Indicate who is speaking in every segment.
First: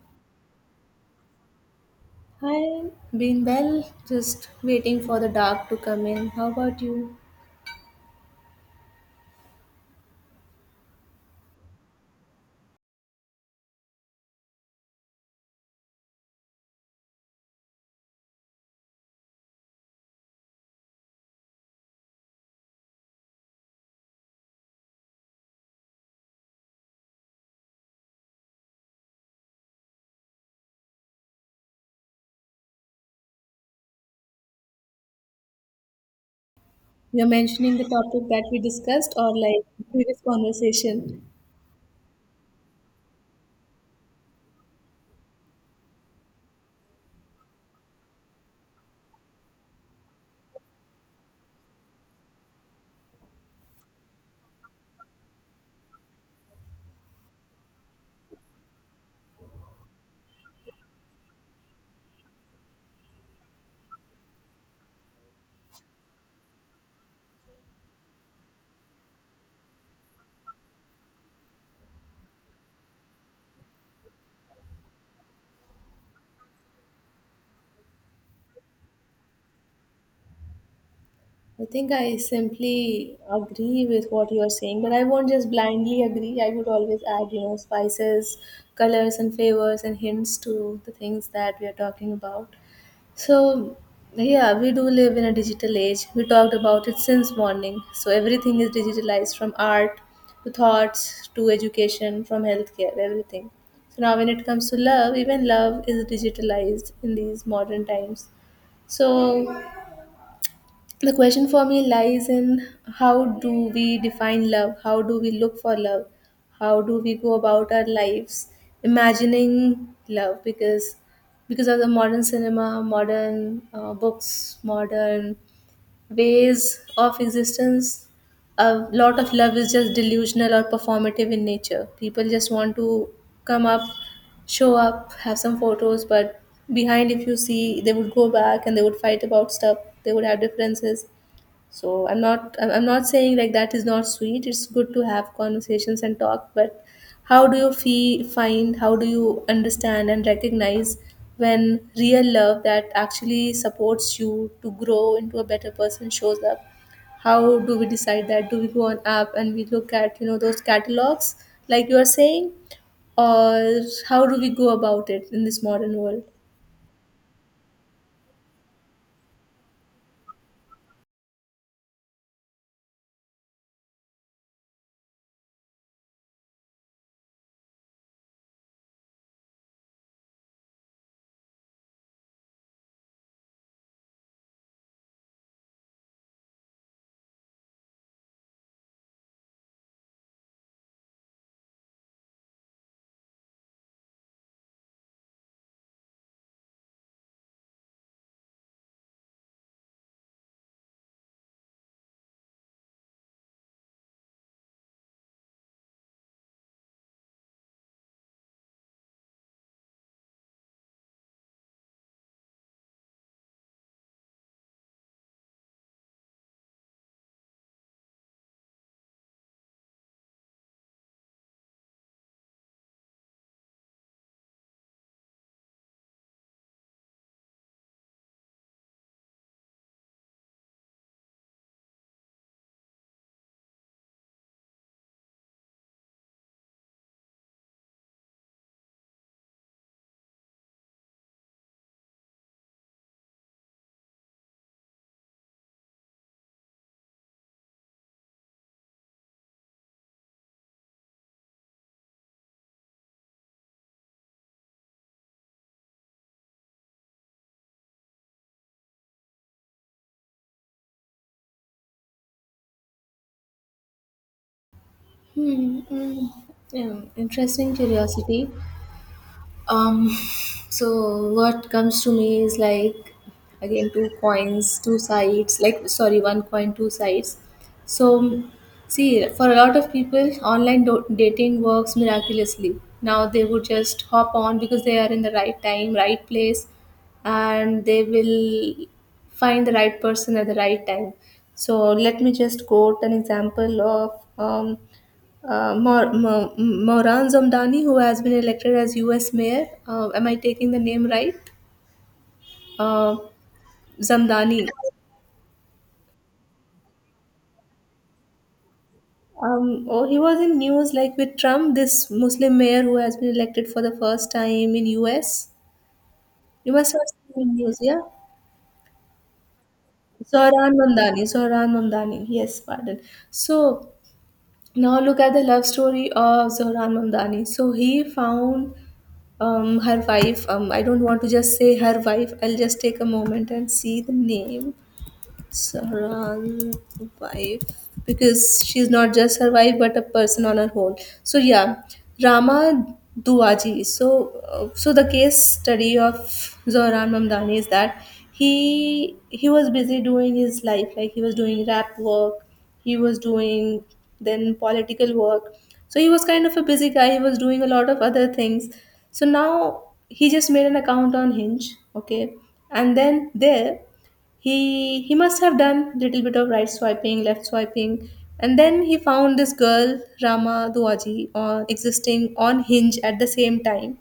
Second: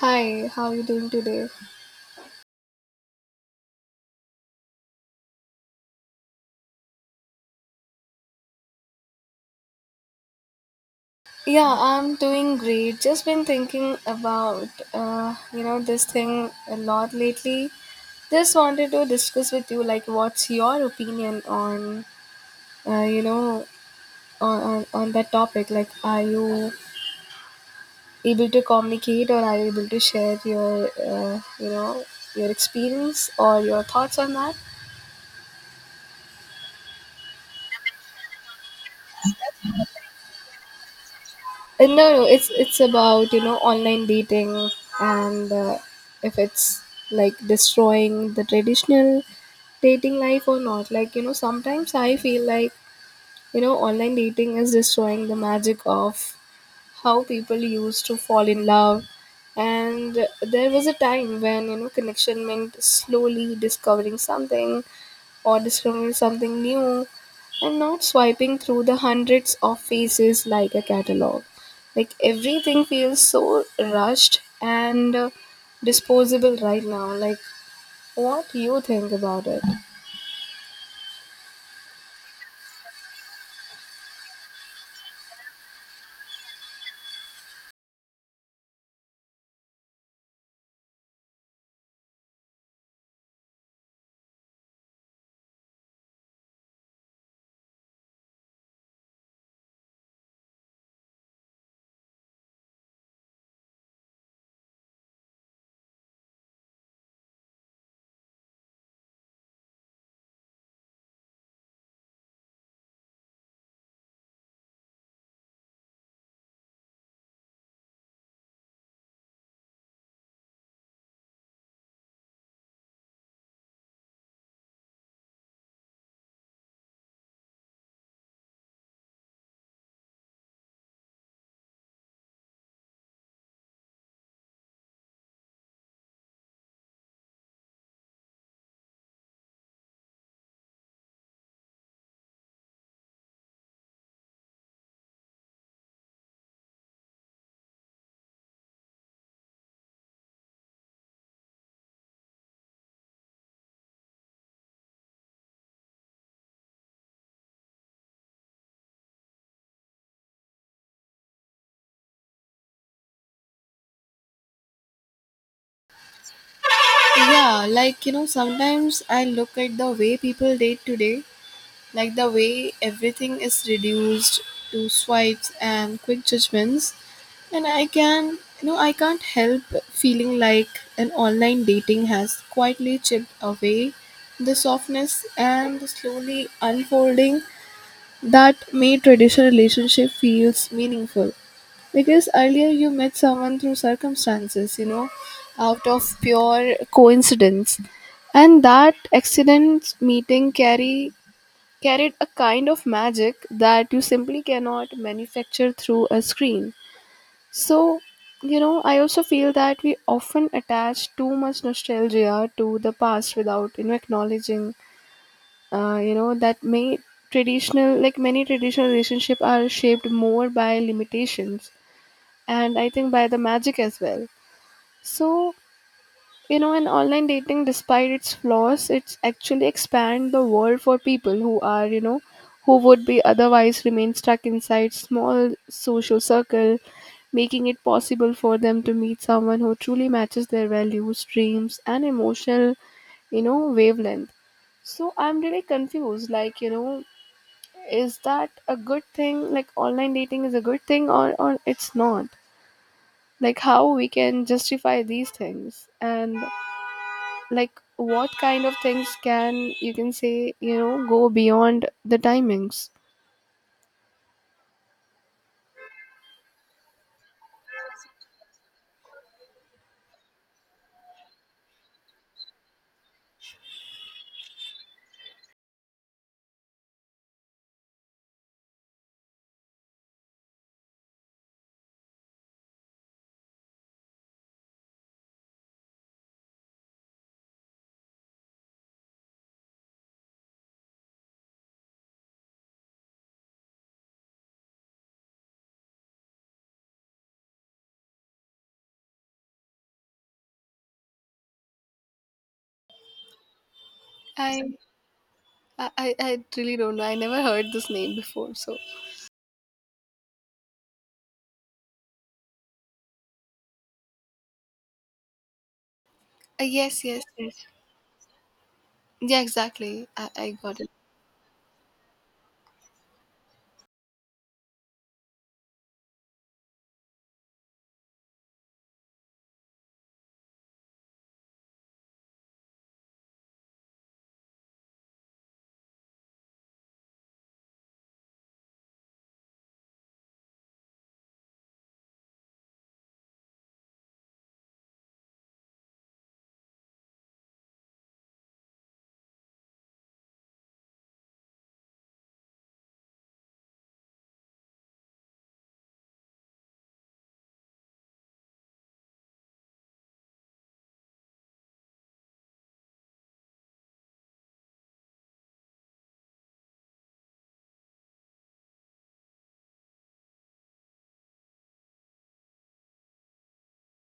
Speaker 1: Hi, how are you doing today?
Speaker 2: I've been well, just waiting for the dark to come in. How about you?
Speaker 1: Yeah, I'm doing great. Just been thinking about this thing a lot lately. Just wanted to discuss with you, like, what's your opinion on uh, you know, on that topic? Like, are you able to communicate, or are you able to share your your experience or your thoughts on that?
Speaker 2: You're mentioning the topic that we discussed, or like previous conversation.
Speaker 1: No, no, it's about, you know, online dating and if it's like destroying the traditional dating life or not. Like, you know, sometimes I feel like, you know, online dating is destroying the magic of how people used to fall in love. And there was a time when, you know, connection meant slowly discovering something or discovering something new, and not swiping through the hundreds of faces like a catalog. Like, everything feels so rushed and disposable right now. Like, what do you think about it?
Speaker 2: I think I simply agree with what you're saying, but I won't just blindly agree. I would always add, spices, colors and flavors and hints to the things that we are talking about. So, yeah, we do live in a digital age. We talked about it since morning. So, everything is digitalized, from art to thoughts to education, from healthcare, everything. So, now when it comes to love, even love is digitalized in these modern times. So, the question for me lies in: how do we define love, how do we look for love, how do we go about our lives imagining love, because of the modern cinema, modern books, modern ways of existence. A lot of love is just delusional or performative in nature. People just want to come up, show up, have some photos, but behind, if you see, they would go back and they would fight about stuff, they would have differences. So I'm not saying like that is not sweet, it's good to have conversations and talk, but how do you feel find, how do you understand and recognize when real love that actually supports you to grow into a better person shows up? How do we decide that? Do we go on app and we look at those catalogs, like you are saying, or how do we go about it in this modern world?
Speaker 1: Yeah, like, you know, sometimes I look at the way people date today, like the way everything is reduced to swipes and quick judgments. And I can't help feeling like an online dating has quietly chipped away the softness and the slowly unfolding that made traditional relationship feels meaningful. Because earlier you met someone through circumstances, you know, out of pure coincidence, and that accident meeting carry carried a kind of magic that you simply cannot manufacture through a screen. So, you know, I also feel that we often attach too much nostalgia to the past without, you know, acknowledging, that may traditional, like, many traditional relationships are shaped more by limitations, and I think by the magic as well. So, you know, and online dating, despite its flaws, it's actually expand the world for people who are, you know, who would be otherwise remain stuck inside small social circle, making it possible for them to meet someone who truly matches their values, dreams, and emotional, you know, wavelength. So I'm really confused. Like, you know, is that a good thing? Like, online dating is a good thing, or it's not? Like, how we can justify these things, and like, what kind of things can you can say, you know, go beyond the timings.
Speaker 2: Hmm. Mm, yeah, interesting curiosity. Um, so what comes to me is, like, again, two coins, two sides. Like, sorry, one coin, two sides. So see, for a lot of people, online dating works miraculously. Now they would just hop on because they are in the right time, right place, and they will find the right person at the right time. So let me just quote an example of Mauran Zamdani, who has been elected as U.S. mayor. Am I taking the name right? Uh, Zamdani.
Speaker 1: I, I really don't know. I never heard this name before. So
Speaker 2: Oh, he was in news like with Trump, this Muslim mayor who has been elected for the first time in U.S. You must have
Speaker 1: yes, yes,
Speaker 2: seen the
Speaker 1: yes.
Speaker 2: news, yeah?
Speaker 1: Yeah, exactly. I
Speaker 2: Zohran
Speaker 1: got it.
Speaker 2: Mamdani, Zohran Mamdani. Yes, pardon. So now look at the love story of Zohran Mamdani. So he found her wife, I don't want to just say her wife, I'll just take a moment and see the name. Saran wife, because she's not just her wife but a person on her own. So yeah, Rama Duaji. So the case study of Zohran Mamdani is that he was busy doing his life, like he was doing rap work, he was doing then political work. So he was kind of a busy guy. He was doing a lot of other things. So now he just made an account on Hinge, okay, and then there he must have done little bit of right swiping, left swiping, and then he found this girl Rama Duaji on, existing on Hinge at the same time.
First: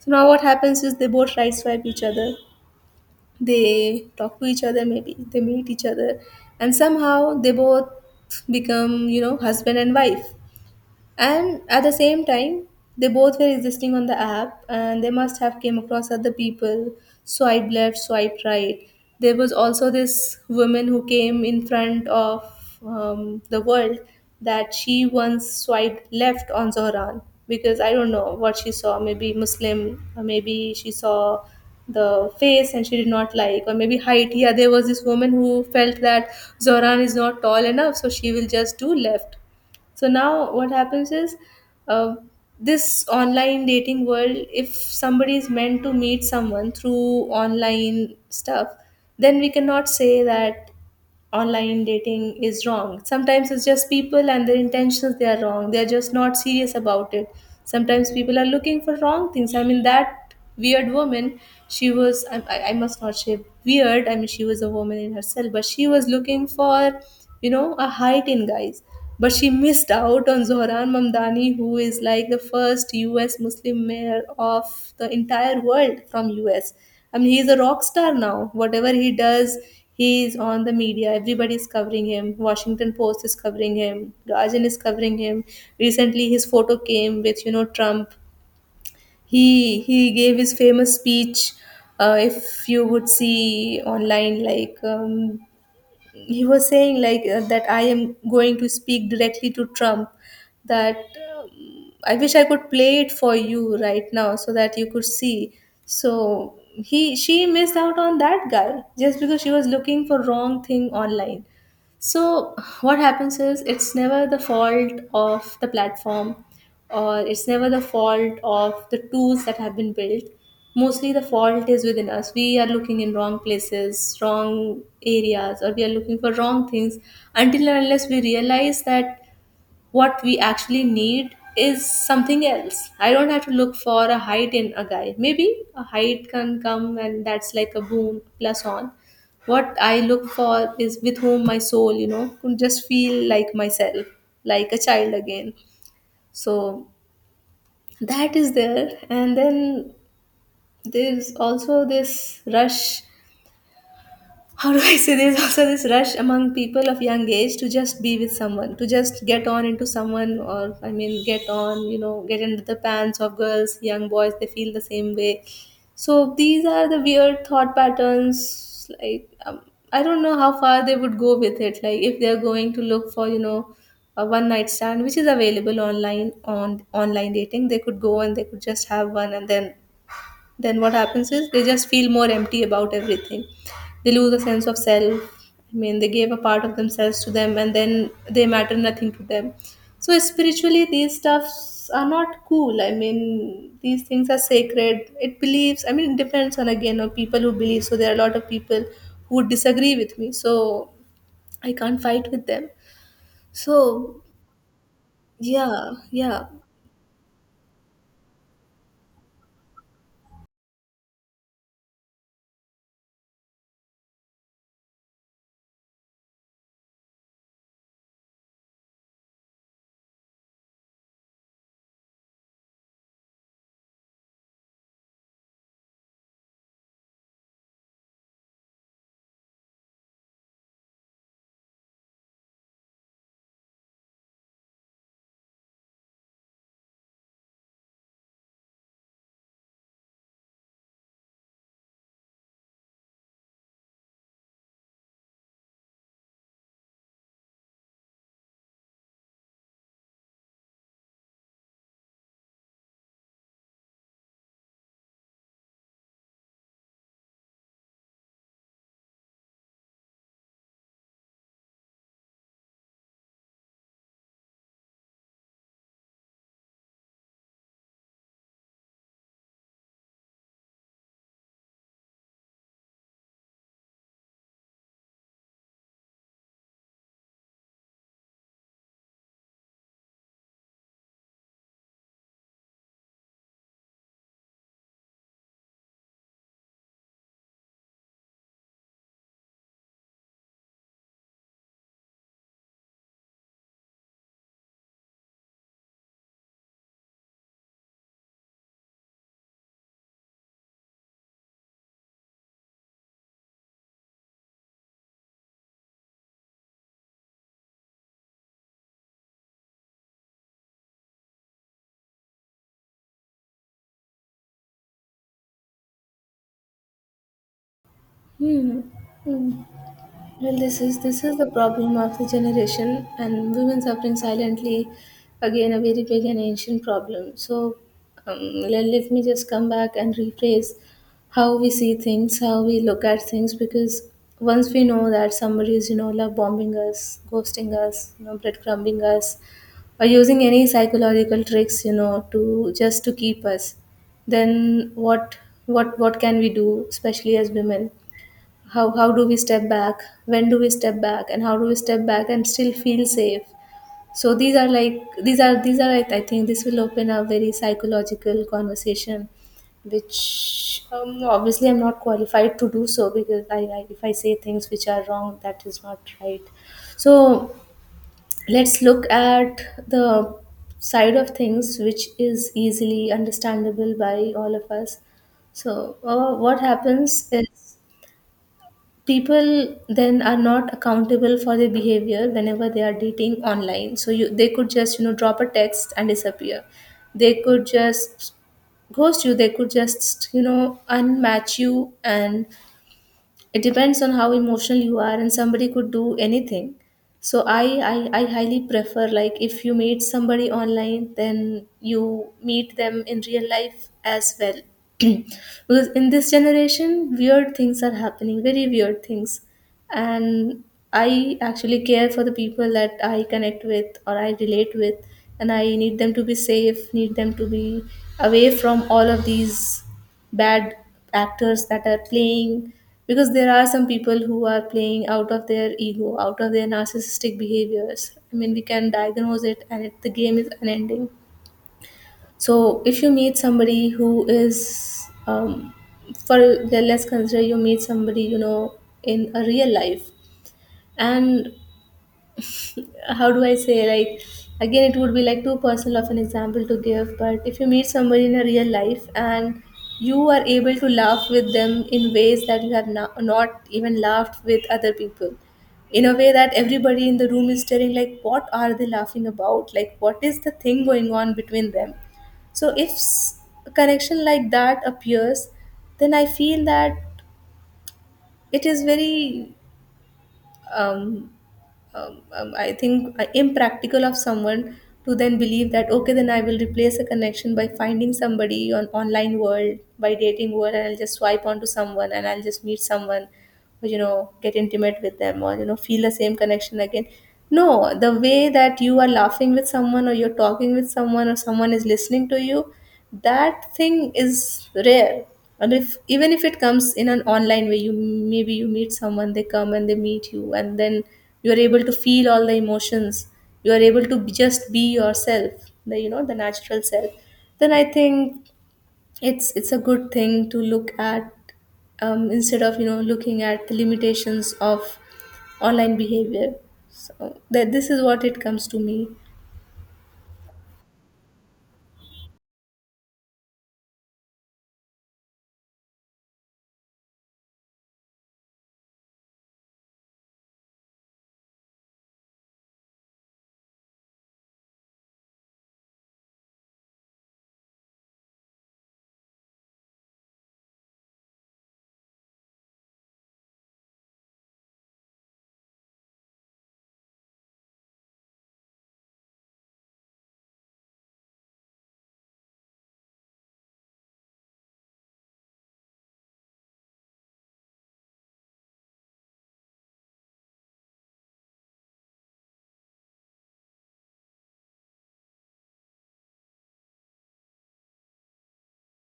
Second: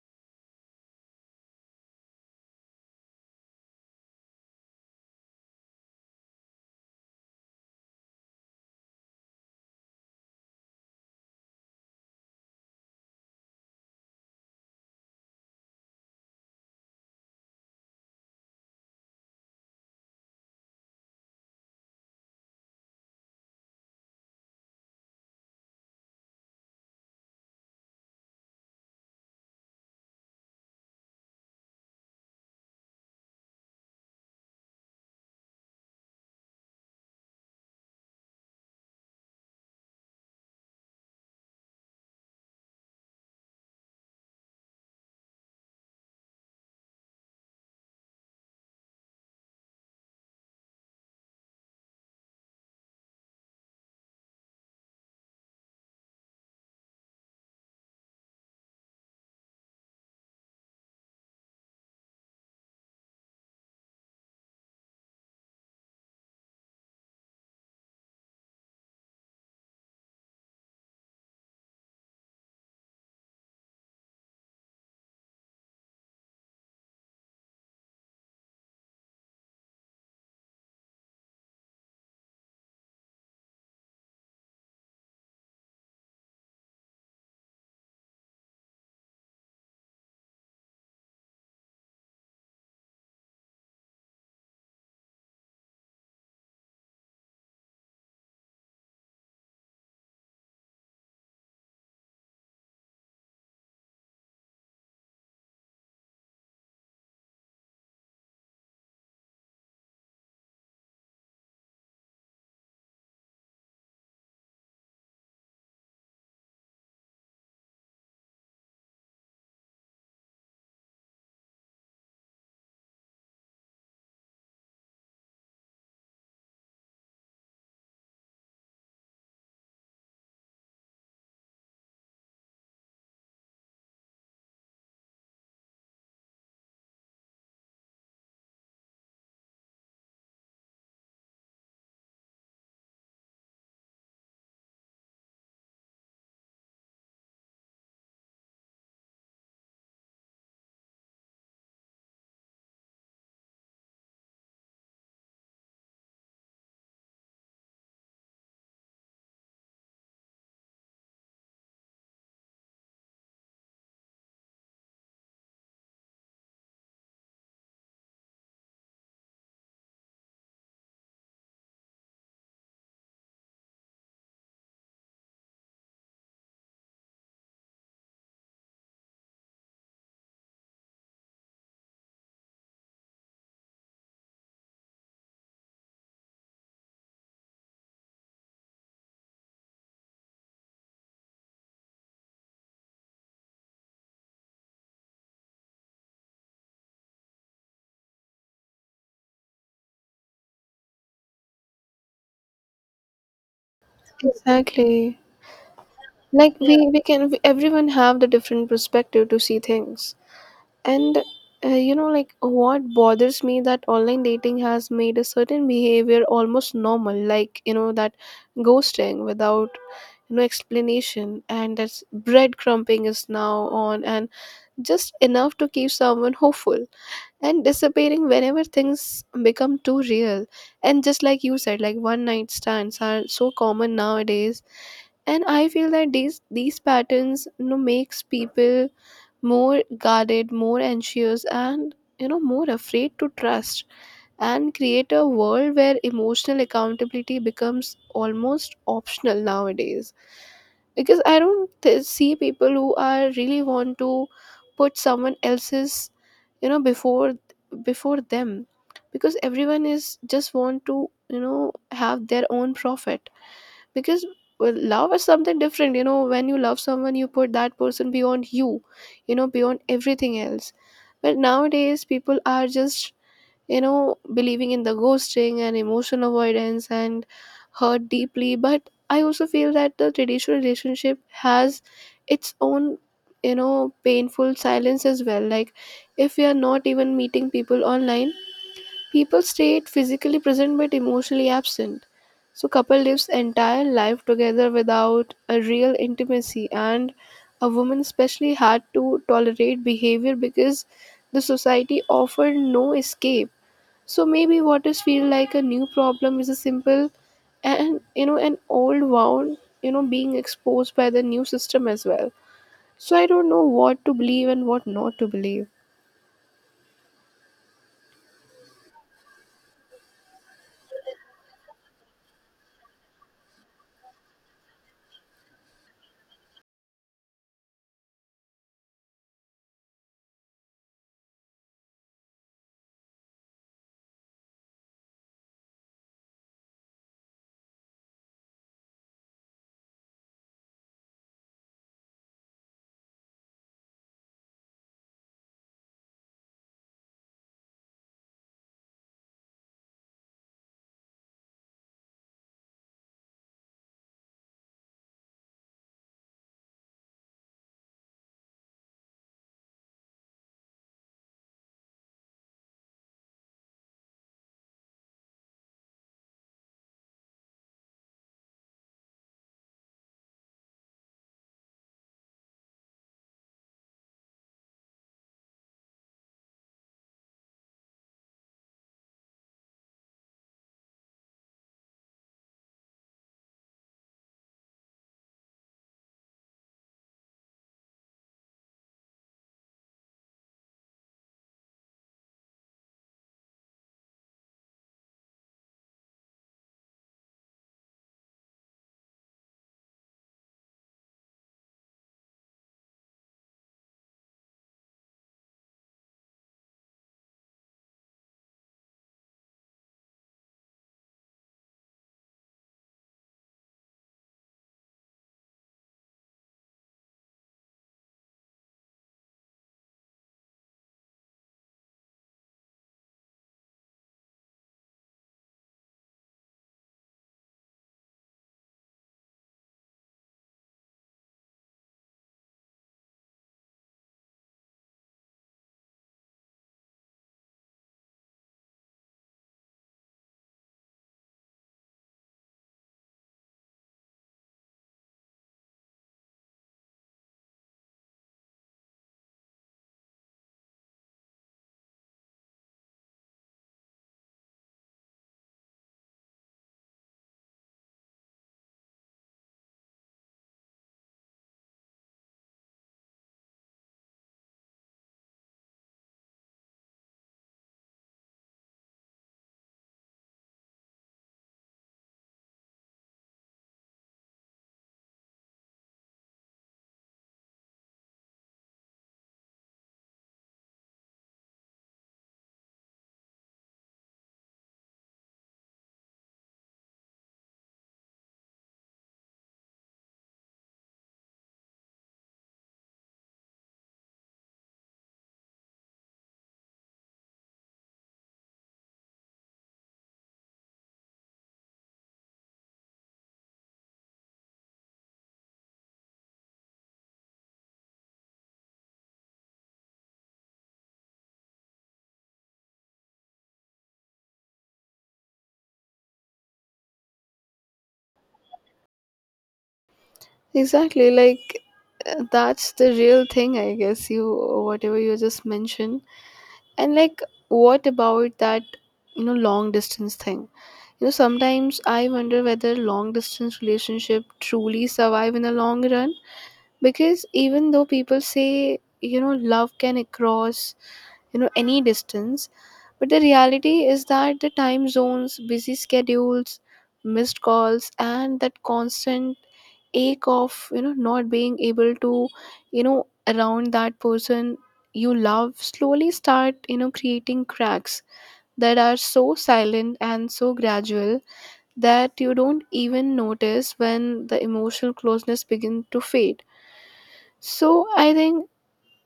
Speaker 2: So now what happens is, they both right swipe each other, they talk to each other, maybe they meet each other, and somehow they both become, husband and wife. And at the same time they both were existing on the app, and they must have came across other people, swipe left, swipe right. There was also this woman who came in front of the world, that she once swiped left on Zohran, because I don't know what she saw, maybe Muslim, or maybe she saw the face and she did not like, or maybe height. Yeah, there was this woman who felt that Zohran is not tall enough, so she will just do left. So now what happens is, uh, this online dating world, if somebody is meant to meet someone through online stuff, then we cannot say that online dating is wrong. Sometimes it's just people, and their intentions, they are wrong. They're just not serious about it. Sometimes people are looking for wrong things. I mean, that weird woman, she was, I must not say weird, I mean she was a woman in herself, but she was looking for, a height in guys, but she missed out on Zohran Mamdani, who is like the first US Muslim mayor of the entire world from US. I mean, he's a rock star now. Whatever he does, he's on the media. Everybody is covering him. Washington Post is covering him. Guardian is covering him. Recently, his photo came with, Trump. He gave his famous speech, if you would see online, like, he was saying like, that I am going to speak directly to Trump. That, I wish I could play it for you right now so that you could see. So he she missed out on that guy just because she was looking for wrong thing online. So what happens is, it's never the fault of the platform, or it's never the fault of the tools that have been built. Mostly the fault is within us. We are looking in wrong places, wrong areas, or we are looking for wrong things, until and unless we realize that what we actually need is something else. I don't have to look for a height in a guy. Maybe a height can come and that's like a boom plus on. What I look for is with whom my soul could just feel like myself, like a child again. So that is there, and then there's also this rush, how do I say, there's also this rush among people of young age to just be with someone, to just get on into someone, or I mean, get on, get into the pants of girls, young boys, they feel the same way. So these are the weird thought patterns. Like, I don't know how far they would go with it. Like, if they're going to look for a one night stand which is available online, on online dating, they could go and they could just have one, and then what happens is they just feel more empty about everything, they lose a sense of self. I mean, they gave a part of themselves to them and then they matter nothing to them. So spiritually, these stuffs are not cool. I mean, these things are sacred, it believes, I mean it depends on, again, on people who believe. So there are a lot of people who would disagree with me, so I can't fight with them. So
Speaker 1: Exactly,
Speaker 2: yeah, yeah.
Speaker 1: like, yeah. Everyone have the different perspective to see things. And like, what bothers me that online dating has made a certain behavior almost normal, like, you know, that ghosting without no explanation, and that breadcrumbing is now on, and just enough to keep someone hopeful and disappearing whenever things become too real. And just like you said, like, one night stands are so common nowadays, and I feel that these patterns, you know, makes people more guarded, more anxious, and, you know, more afraid to trust, and create a world where emotional accountability becomes almost optional nowadays. Because I don't see people who are really want to put someone else's, you know, before them, because everyone is just want to, you know, have their own profit. Because, well, love is something different, you know. When you love someone, you put that person beyond you, you know, beyond everything else. But nowadays people are just, you know, believing in the ghosting and emotional avoidance, and hurt deeply. But I also feel that the traditional relationship has its own, you know, painful silence as well. Like, if we are not even meeting people online, people stay physically present but emotionally absent. So, couple lives entire life together without a real intimacy, and a woman especially had to tolerate behavior because the society offered no escape. So maybe what is feel like a new problem is a simple and, you know, an old wound, you know, being exposed by the new system as well. So I don't know what to believe and what not to believe.
Speaker 2: Hmm. Hmm. Well, this is the problem of the generation, and women suffering silently. Again, a very big and ancient problem. So, um, let me just come back and rephrase how we see things, how we look at things. Because once we know that somebody is, love bombing us, ghosting us, breadcrumbing us, or using any psychological tricks, to just to keep us, then what can we do, especially as women? How do we step back, when do we step back, and how do we step back and still feel safe? So these are like these are I think this will open a very psychological conversation, which obviously I'm not qualified to do so, because I if I say things which are wrong, that is not right. So let's look at the side of things which is easily understandable by all of us. So what happens is, people then are not accountable for their behavior whenever they are dating online, so you they could just drop a text and disappear. They could just ghost you, they could just unmatch you, and it depends on how emotional you are and somebody could do anything. So I highly prefer, like if you meet somebody online then you meet them in real life as well because in this generation weird things are happening, very weird things. And I actually care for the people that I connect with or I relate with, and I need them to be safe, need them to be away from all of these bad actors that are playing, because there are some people who are playing out of their ego, out of their narcissistic behaviors. I mean, we can diagnose it, and the game is unending. So if you meet somebody who is for, let's consider, you meet somebody in a real life, and how do I say, like, again, it would be like too personal of an example to give, but if you meet somebody in a real life, and you are able to laugh with them in ways that you have not even laughed with other people, in a way that everybody in the room is staring, like, what are they laughing about? Like, what is the thing going on between them? So if s- A connection like that appears, then I feel that it is very um, I think impractical of someone to then believe that, okay, then I will replace a connection by finding somebody on online world, by dating world, and I'll just swipe onto someone and I'll just meet someone. Or get intimate with them, or feel the same connection again. No, the way that you are laughing with someone, or you're talking with someone, or someone is listening to you, that thing is rare. And if even if it comes in an online way, you maybe you meet someone, they come and they meet you, and then you are able to feel all the emotions, you are able to just be yourself, the the natural self, then I think it's a good thing to look at, instead of looking at the limitations of online behavior. So that, this is what it comes to me.
Speaker 1: Exactly, like that's the real thing, I guess. You, whatever you just mentioned, and like, what about that, you know, long distance thing? You know, sometimes I wonder whether long distance relationship truly survive in the long run, because even though people say, you know, love can cross, you know, any distance, but the reality is that the time zones, busy schedules, missed calls, and that constant ache of, you know, not being able to, you know, around that person you love slowly start, you know, creating cracks that are so silent and so gradual that you don't even notice when the emotional closeness begin to fade. So I think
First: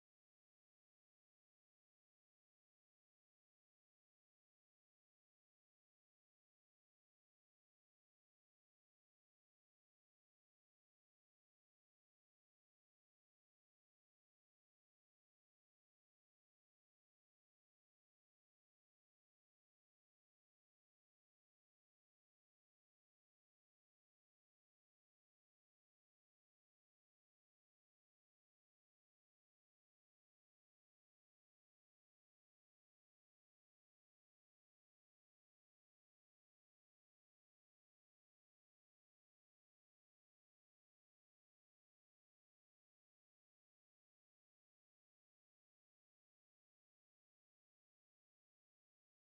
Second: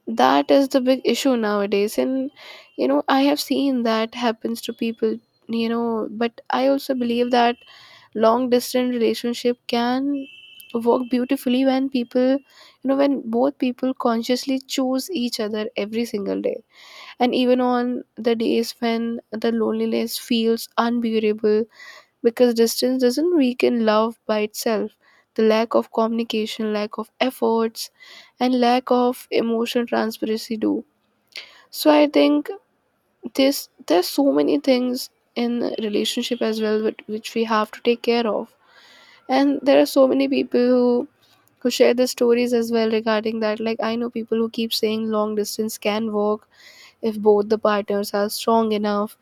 Speaker 1: that is the big issue nowadays. And, you know, I have seen that happens to people, you know, but I also believe that long distance relationship can work beautifully when people you know when both people consciously choose each other every single day, and even on the days when the loneliness feels unbearable, because distance doesn't weaken love by itself. The lack of communication, lack of efforts, and lack of emotional transparency do. So I think this there's so many things in relationship as well which we have to take care of. And there are so many people who share their stories as well regarding that. Like, I know people who keep saying long distance can work if both the partners are strong enough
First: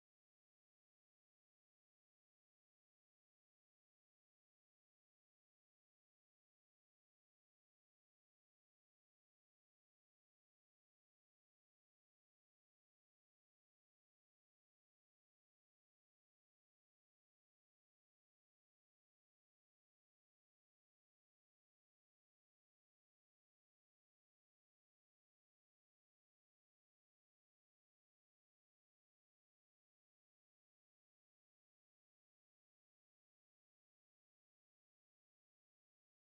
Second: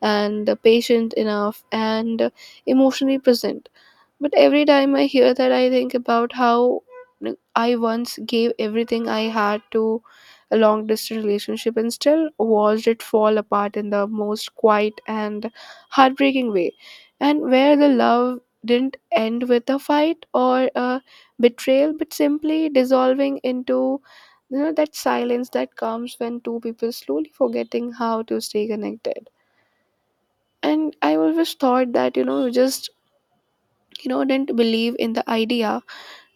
Speaker 1: and patient enough and emotionally present. But every time I hear that, I think about how, like, I once gave everything I had to a long distance relationship and still watched it fall apart in the most quiet and heartbreaking way. And where the love didn't end with a fight or a betrayal, but simply dissolving into, you know, that silence that comes when two people slowly forgetting how to stay connected. And I always thought that, you know, you just, you know, didn't believe in the idea,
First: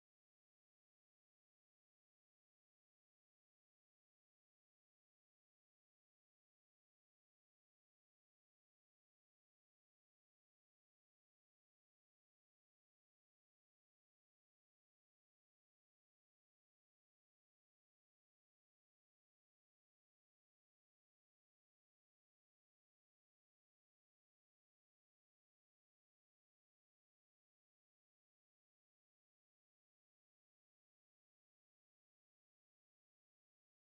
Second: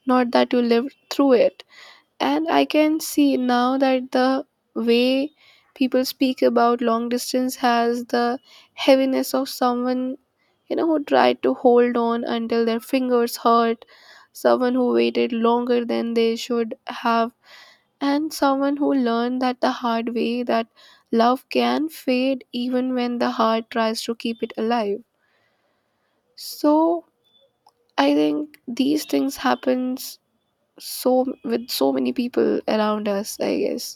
Speaker 1: not that you lived through it. And I can see now that the way people speak about long distance has the heaviness of someone, you know, who tried to hold on until their fingers hurt, someone who waited longer than they should have, and someone who learned that the hard way that love can fade even when the heart tries to keep it alive. So I think these things happens, so, with so many people around us, I guess.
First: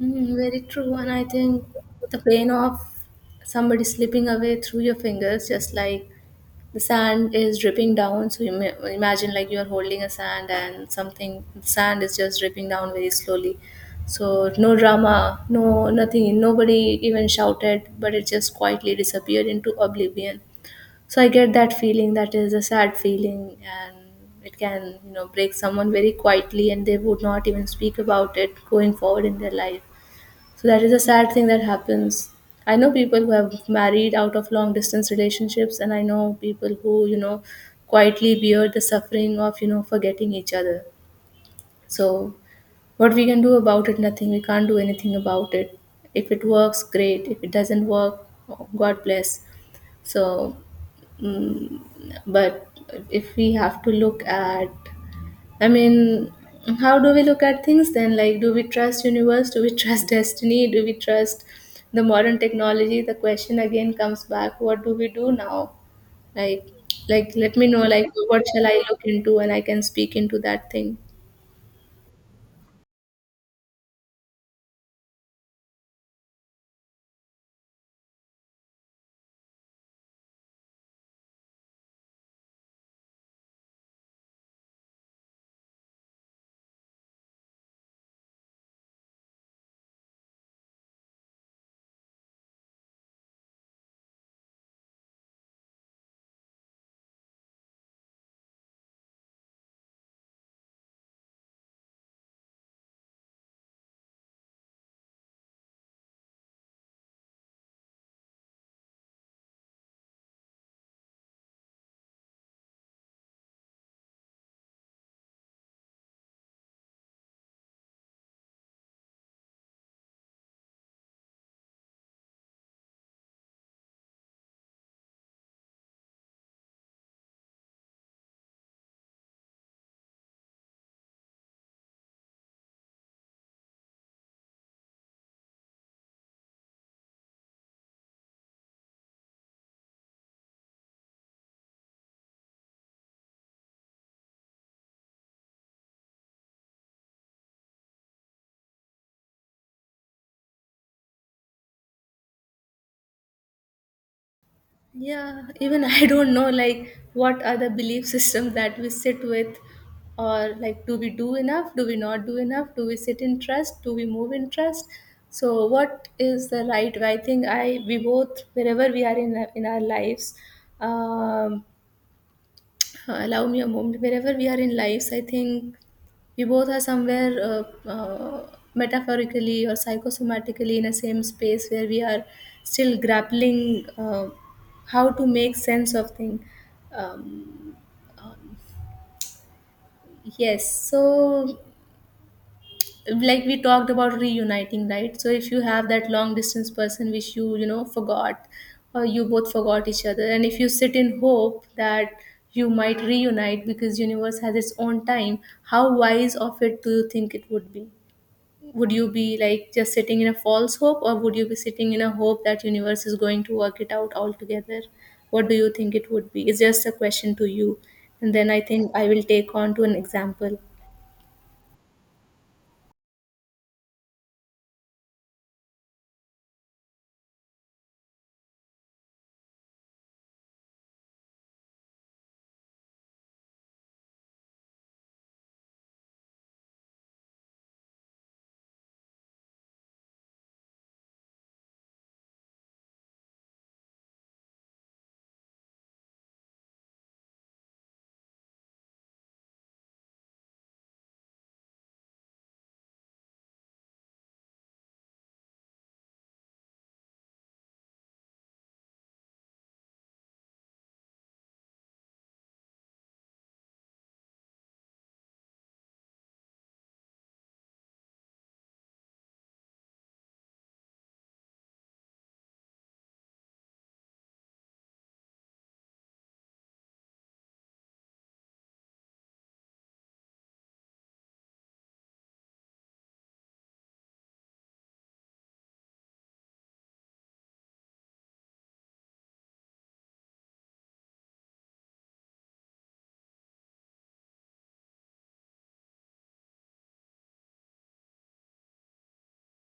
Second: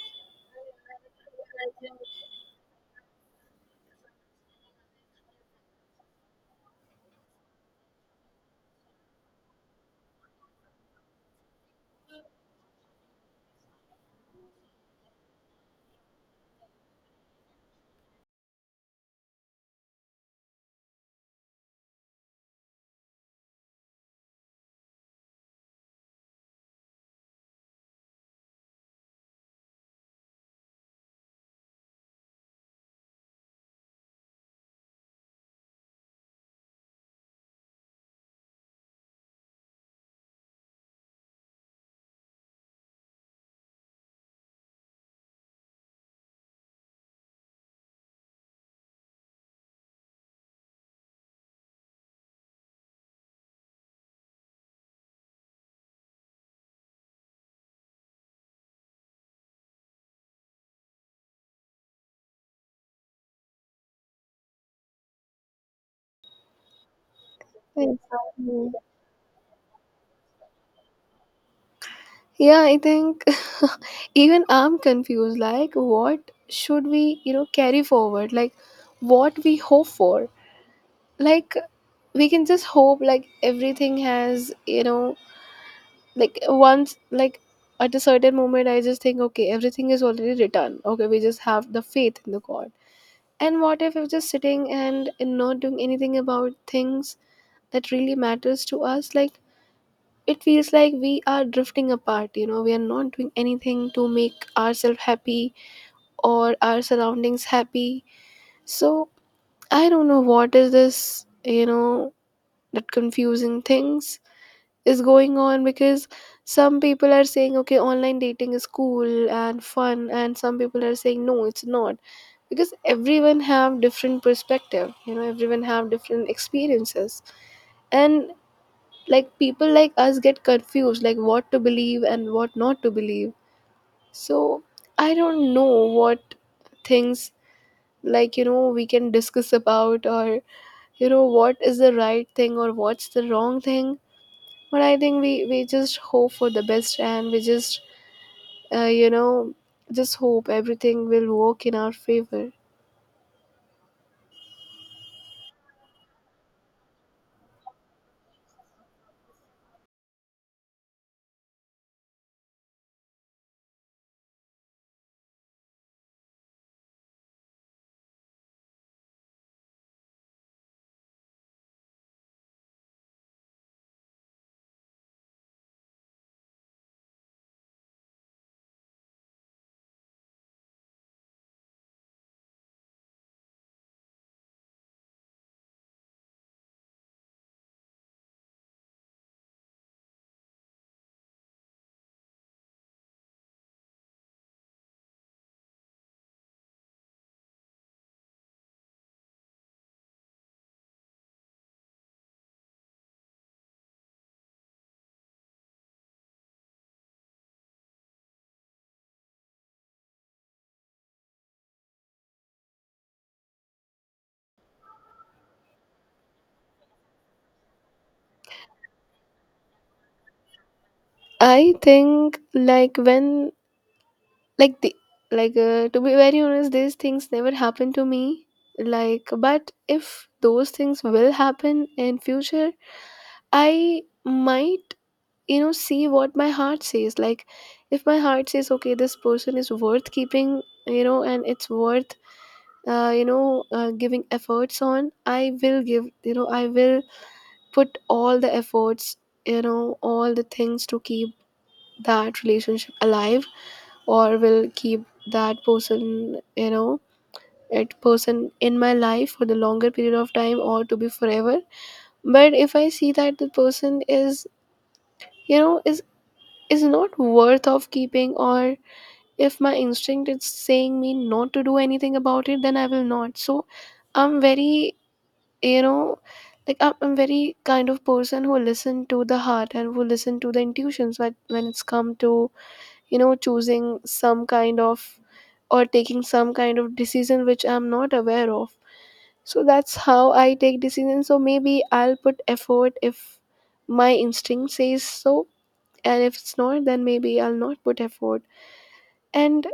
Speaker 2: Mm, very true. And I think the pain of somebody slipping away through your fingers, just like the sand is dripping down. So you may, imagine like you're holding a sand and something, sand is just dripping down very slowly. So no drama, no nothing. Nobody even shouted, but it just quietly disappeared into oblivion. So I get that feeling. That is a sad feeling, and it can, break someone very quietly, and they would not even speak about it going forward in their life. So that is a sad thing that happens. I know people who have married out of long distance relationships, and I know people who, quietly bear the suffering of, forgetting each other. So, what we can do about it? Nothing. We can't do anything about it. If it works, great. If it doesn't work, God bless. So, mm, but if we have to look at, I mean, how do we look at things then? Like, do we trust universe? Do we trust destiny? Do we trust the modern technology? The question again comes back: What do we do now? Like, let me know. Like, what
Speaker 1: Exactly.
Speaker 2: shall I look into, and I can speak into that thing.
Speaker 1: Yeah, I think, even I'm confused, like, what should we, you know, carry forward, like, what we hope for. Like, we can just hope like everything has, you know, like, once, like, at a certain moment I just think, okay, everything is already written, okay, we just have the faith in the god. And what if we're just sitting and not doing anything about things that really matters to us? Like, it feels like we are drifting apart, you know, we are not doing anything to make ourselves happy or our surroundings happy. So I don't know what is this, you know, that confusing things is going on, because some people are saying okay, online dating is cool and fun, and some people are saying no, it's not. Because everyone have different perspective, you know, everyone have different experiences, and like, people like us get confused, like, what to believe and what not to believe. So I don't know what things, like, you know, we can discuss about, or, you know, what is the right thing or what's the wrong thing. But I think we just hope for the best, and we just, you know, just hope everything will work in our favor.
Speaker 2: Yeah, even I don't know like what are the belief systems that we sit with, or like do we do enough? Do we not do enough? Do we sit in trust? Do we move in trust? So what is the right way? I think I we both, wherever we are in our lives, um, allow me a moment. Wherever we are in lives, I think we both are somewhere uh, metaphorically or psychosomatically in a same space where we are still grappling how to make sense of things. um, um, yes, so like we talked about reuniting, right? So if you have that long distance person which you know, forgot, or you both forgot each other, and if you sit in hope that you might reunite because universe has its own time, how wise of it do you think it would be? Would you be like just sitting in a false hope, or would you be sitting in a hope that universe is going to work it out altogether? What do you think it would be? It's just a question to you, and then I think I will take on to an example.
Speaker 1: I think, like, when, like the like to be very honest, these things never happen to me. Like, but if those things will happen in future, I might, you know, see what my heart says. Like, if my heart says okay, this person is worth keeping, you know, and it's worth giving efforts on, I will give, you know, I will put all the efforts, you know, all the things to keep that relationship alive, or will keep that person you know that person in my life for the longer period of time, or to be forever. But if I see that the person is, you know, is not worth of keeping, or if my instinct is saying me not to do anything about it, then I will not. So I'm very, you know, like, I'm very kind of person who listen to the heart and who listen to the intuitions, when it's come to, you know, choosing some kind of, or taking some kind of decision which I'm not aware of. So that's how I take decisions. So maybe I'll put effort if my instinct says so, and if it's not, then maybe I'll not put effort. And,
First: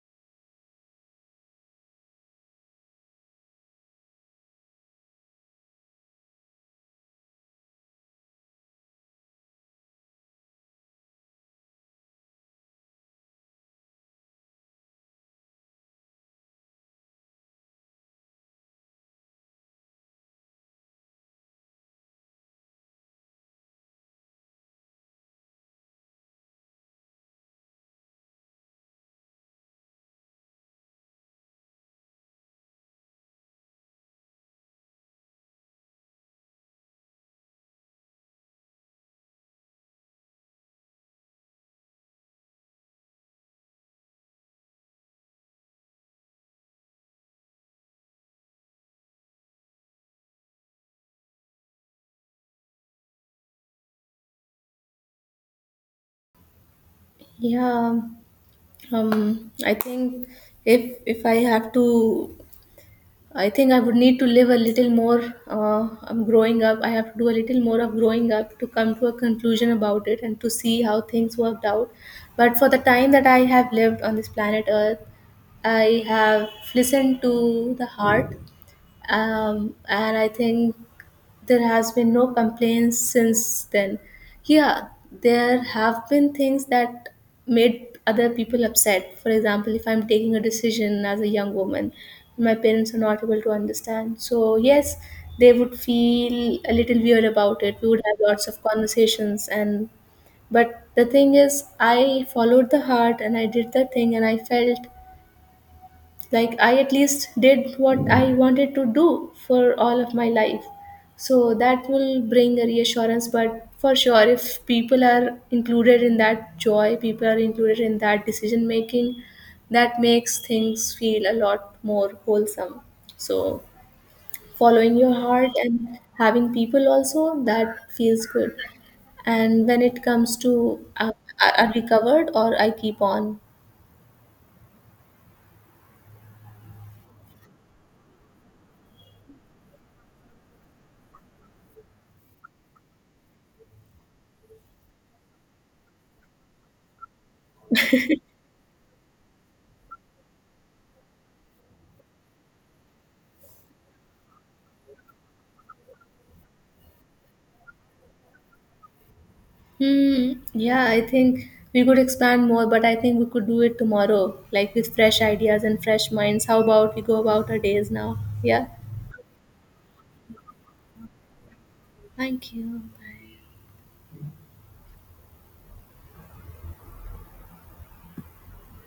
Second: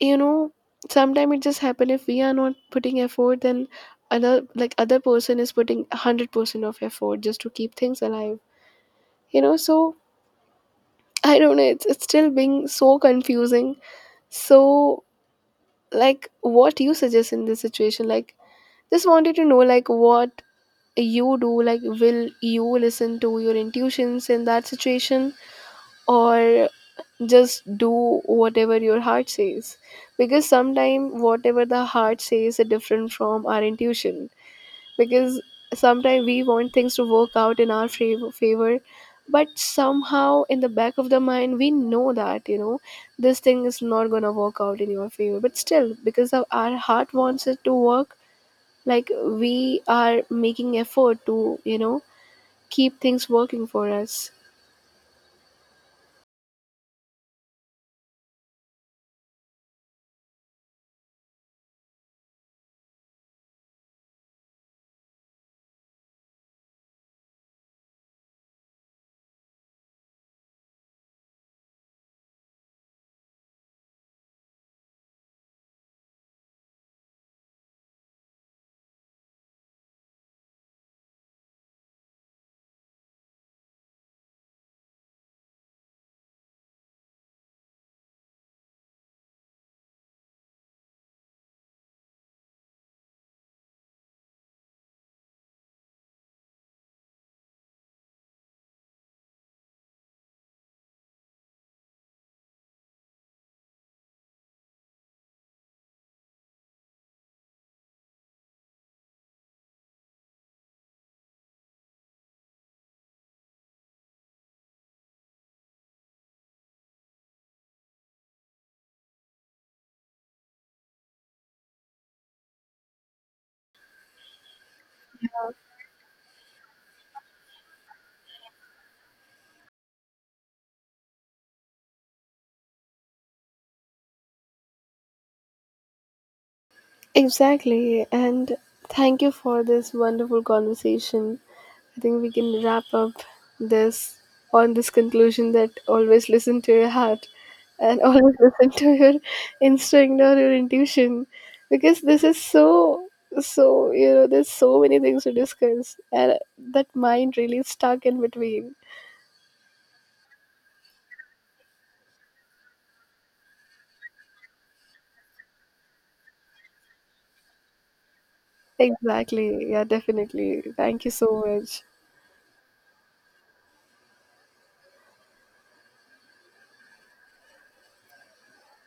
Speaker 1: you know, sometimes it just happen, if we are not putting effort, then other person is putting 100% of effort just to keep things alive, you know. So I don't know, it's still being so confusing. So, like, what do you suggest in this situation? Like, just wanted to know, like, what you do. Like, will you listen to your intuitions in that situation, or just do whatever your heart says? Because sometimes whatever the heart says is different from our intuition, because sometimes we want things to work out in our favor, but somehow in the back of the mind we know that, you know, this thing is not going to work out in your favor, but still, because of our heart wants it to work, like, we are making effort to, you know, keep things working for us.
Speaker 2: Yeah. I think if I have to, I think I would need to live a little more. I'm growing up. I have to do a little more of growing up to come to a conclusion about it and to see how things worked out. But for the time that I have lived on this planet Earth, I have listened to the heart, and I think there has been no complaints since then. Yeah, there have been things that made other people upset. For example, if I'm taking a decision as a young woman, my parents are not able to understand. So yes, they would feel a little weird about it. We would have lots of conversations, and but the thing is, I followed the heart and I did the thing, and I felt like I at least did what I wanted to do for all of my life. So that will bring a reassurance. But for sure, if people are included in that joy, people are included in that decision making, that makes things feel a lot more wholesome. So following your heart and having people also, that feels good. And when it comes to, are we covered, or I keep on.
Speaker 1: Exactly, and thank you for this wonderful conversation. I think we can wrap up this on this conclusion that always listen to your heart, and always listen to your instinct or your intuition, because this is so, so, you know, there's so many things to discuss and that mind really is stuck in between.
Speaker 2: Hmm. Yeah, I think we could expand more, but I think we could do it tomorrow, like with fresh ideas and fresh minds. How about we go about our days now? Yeah.
Speaker 1: Exactly, yeah, definitely, thank you so much.
Speaker 2: Thank you. Bye.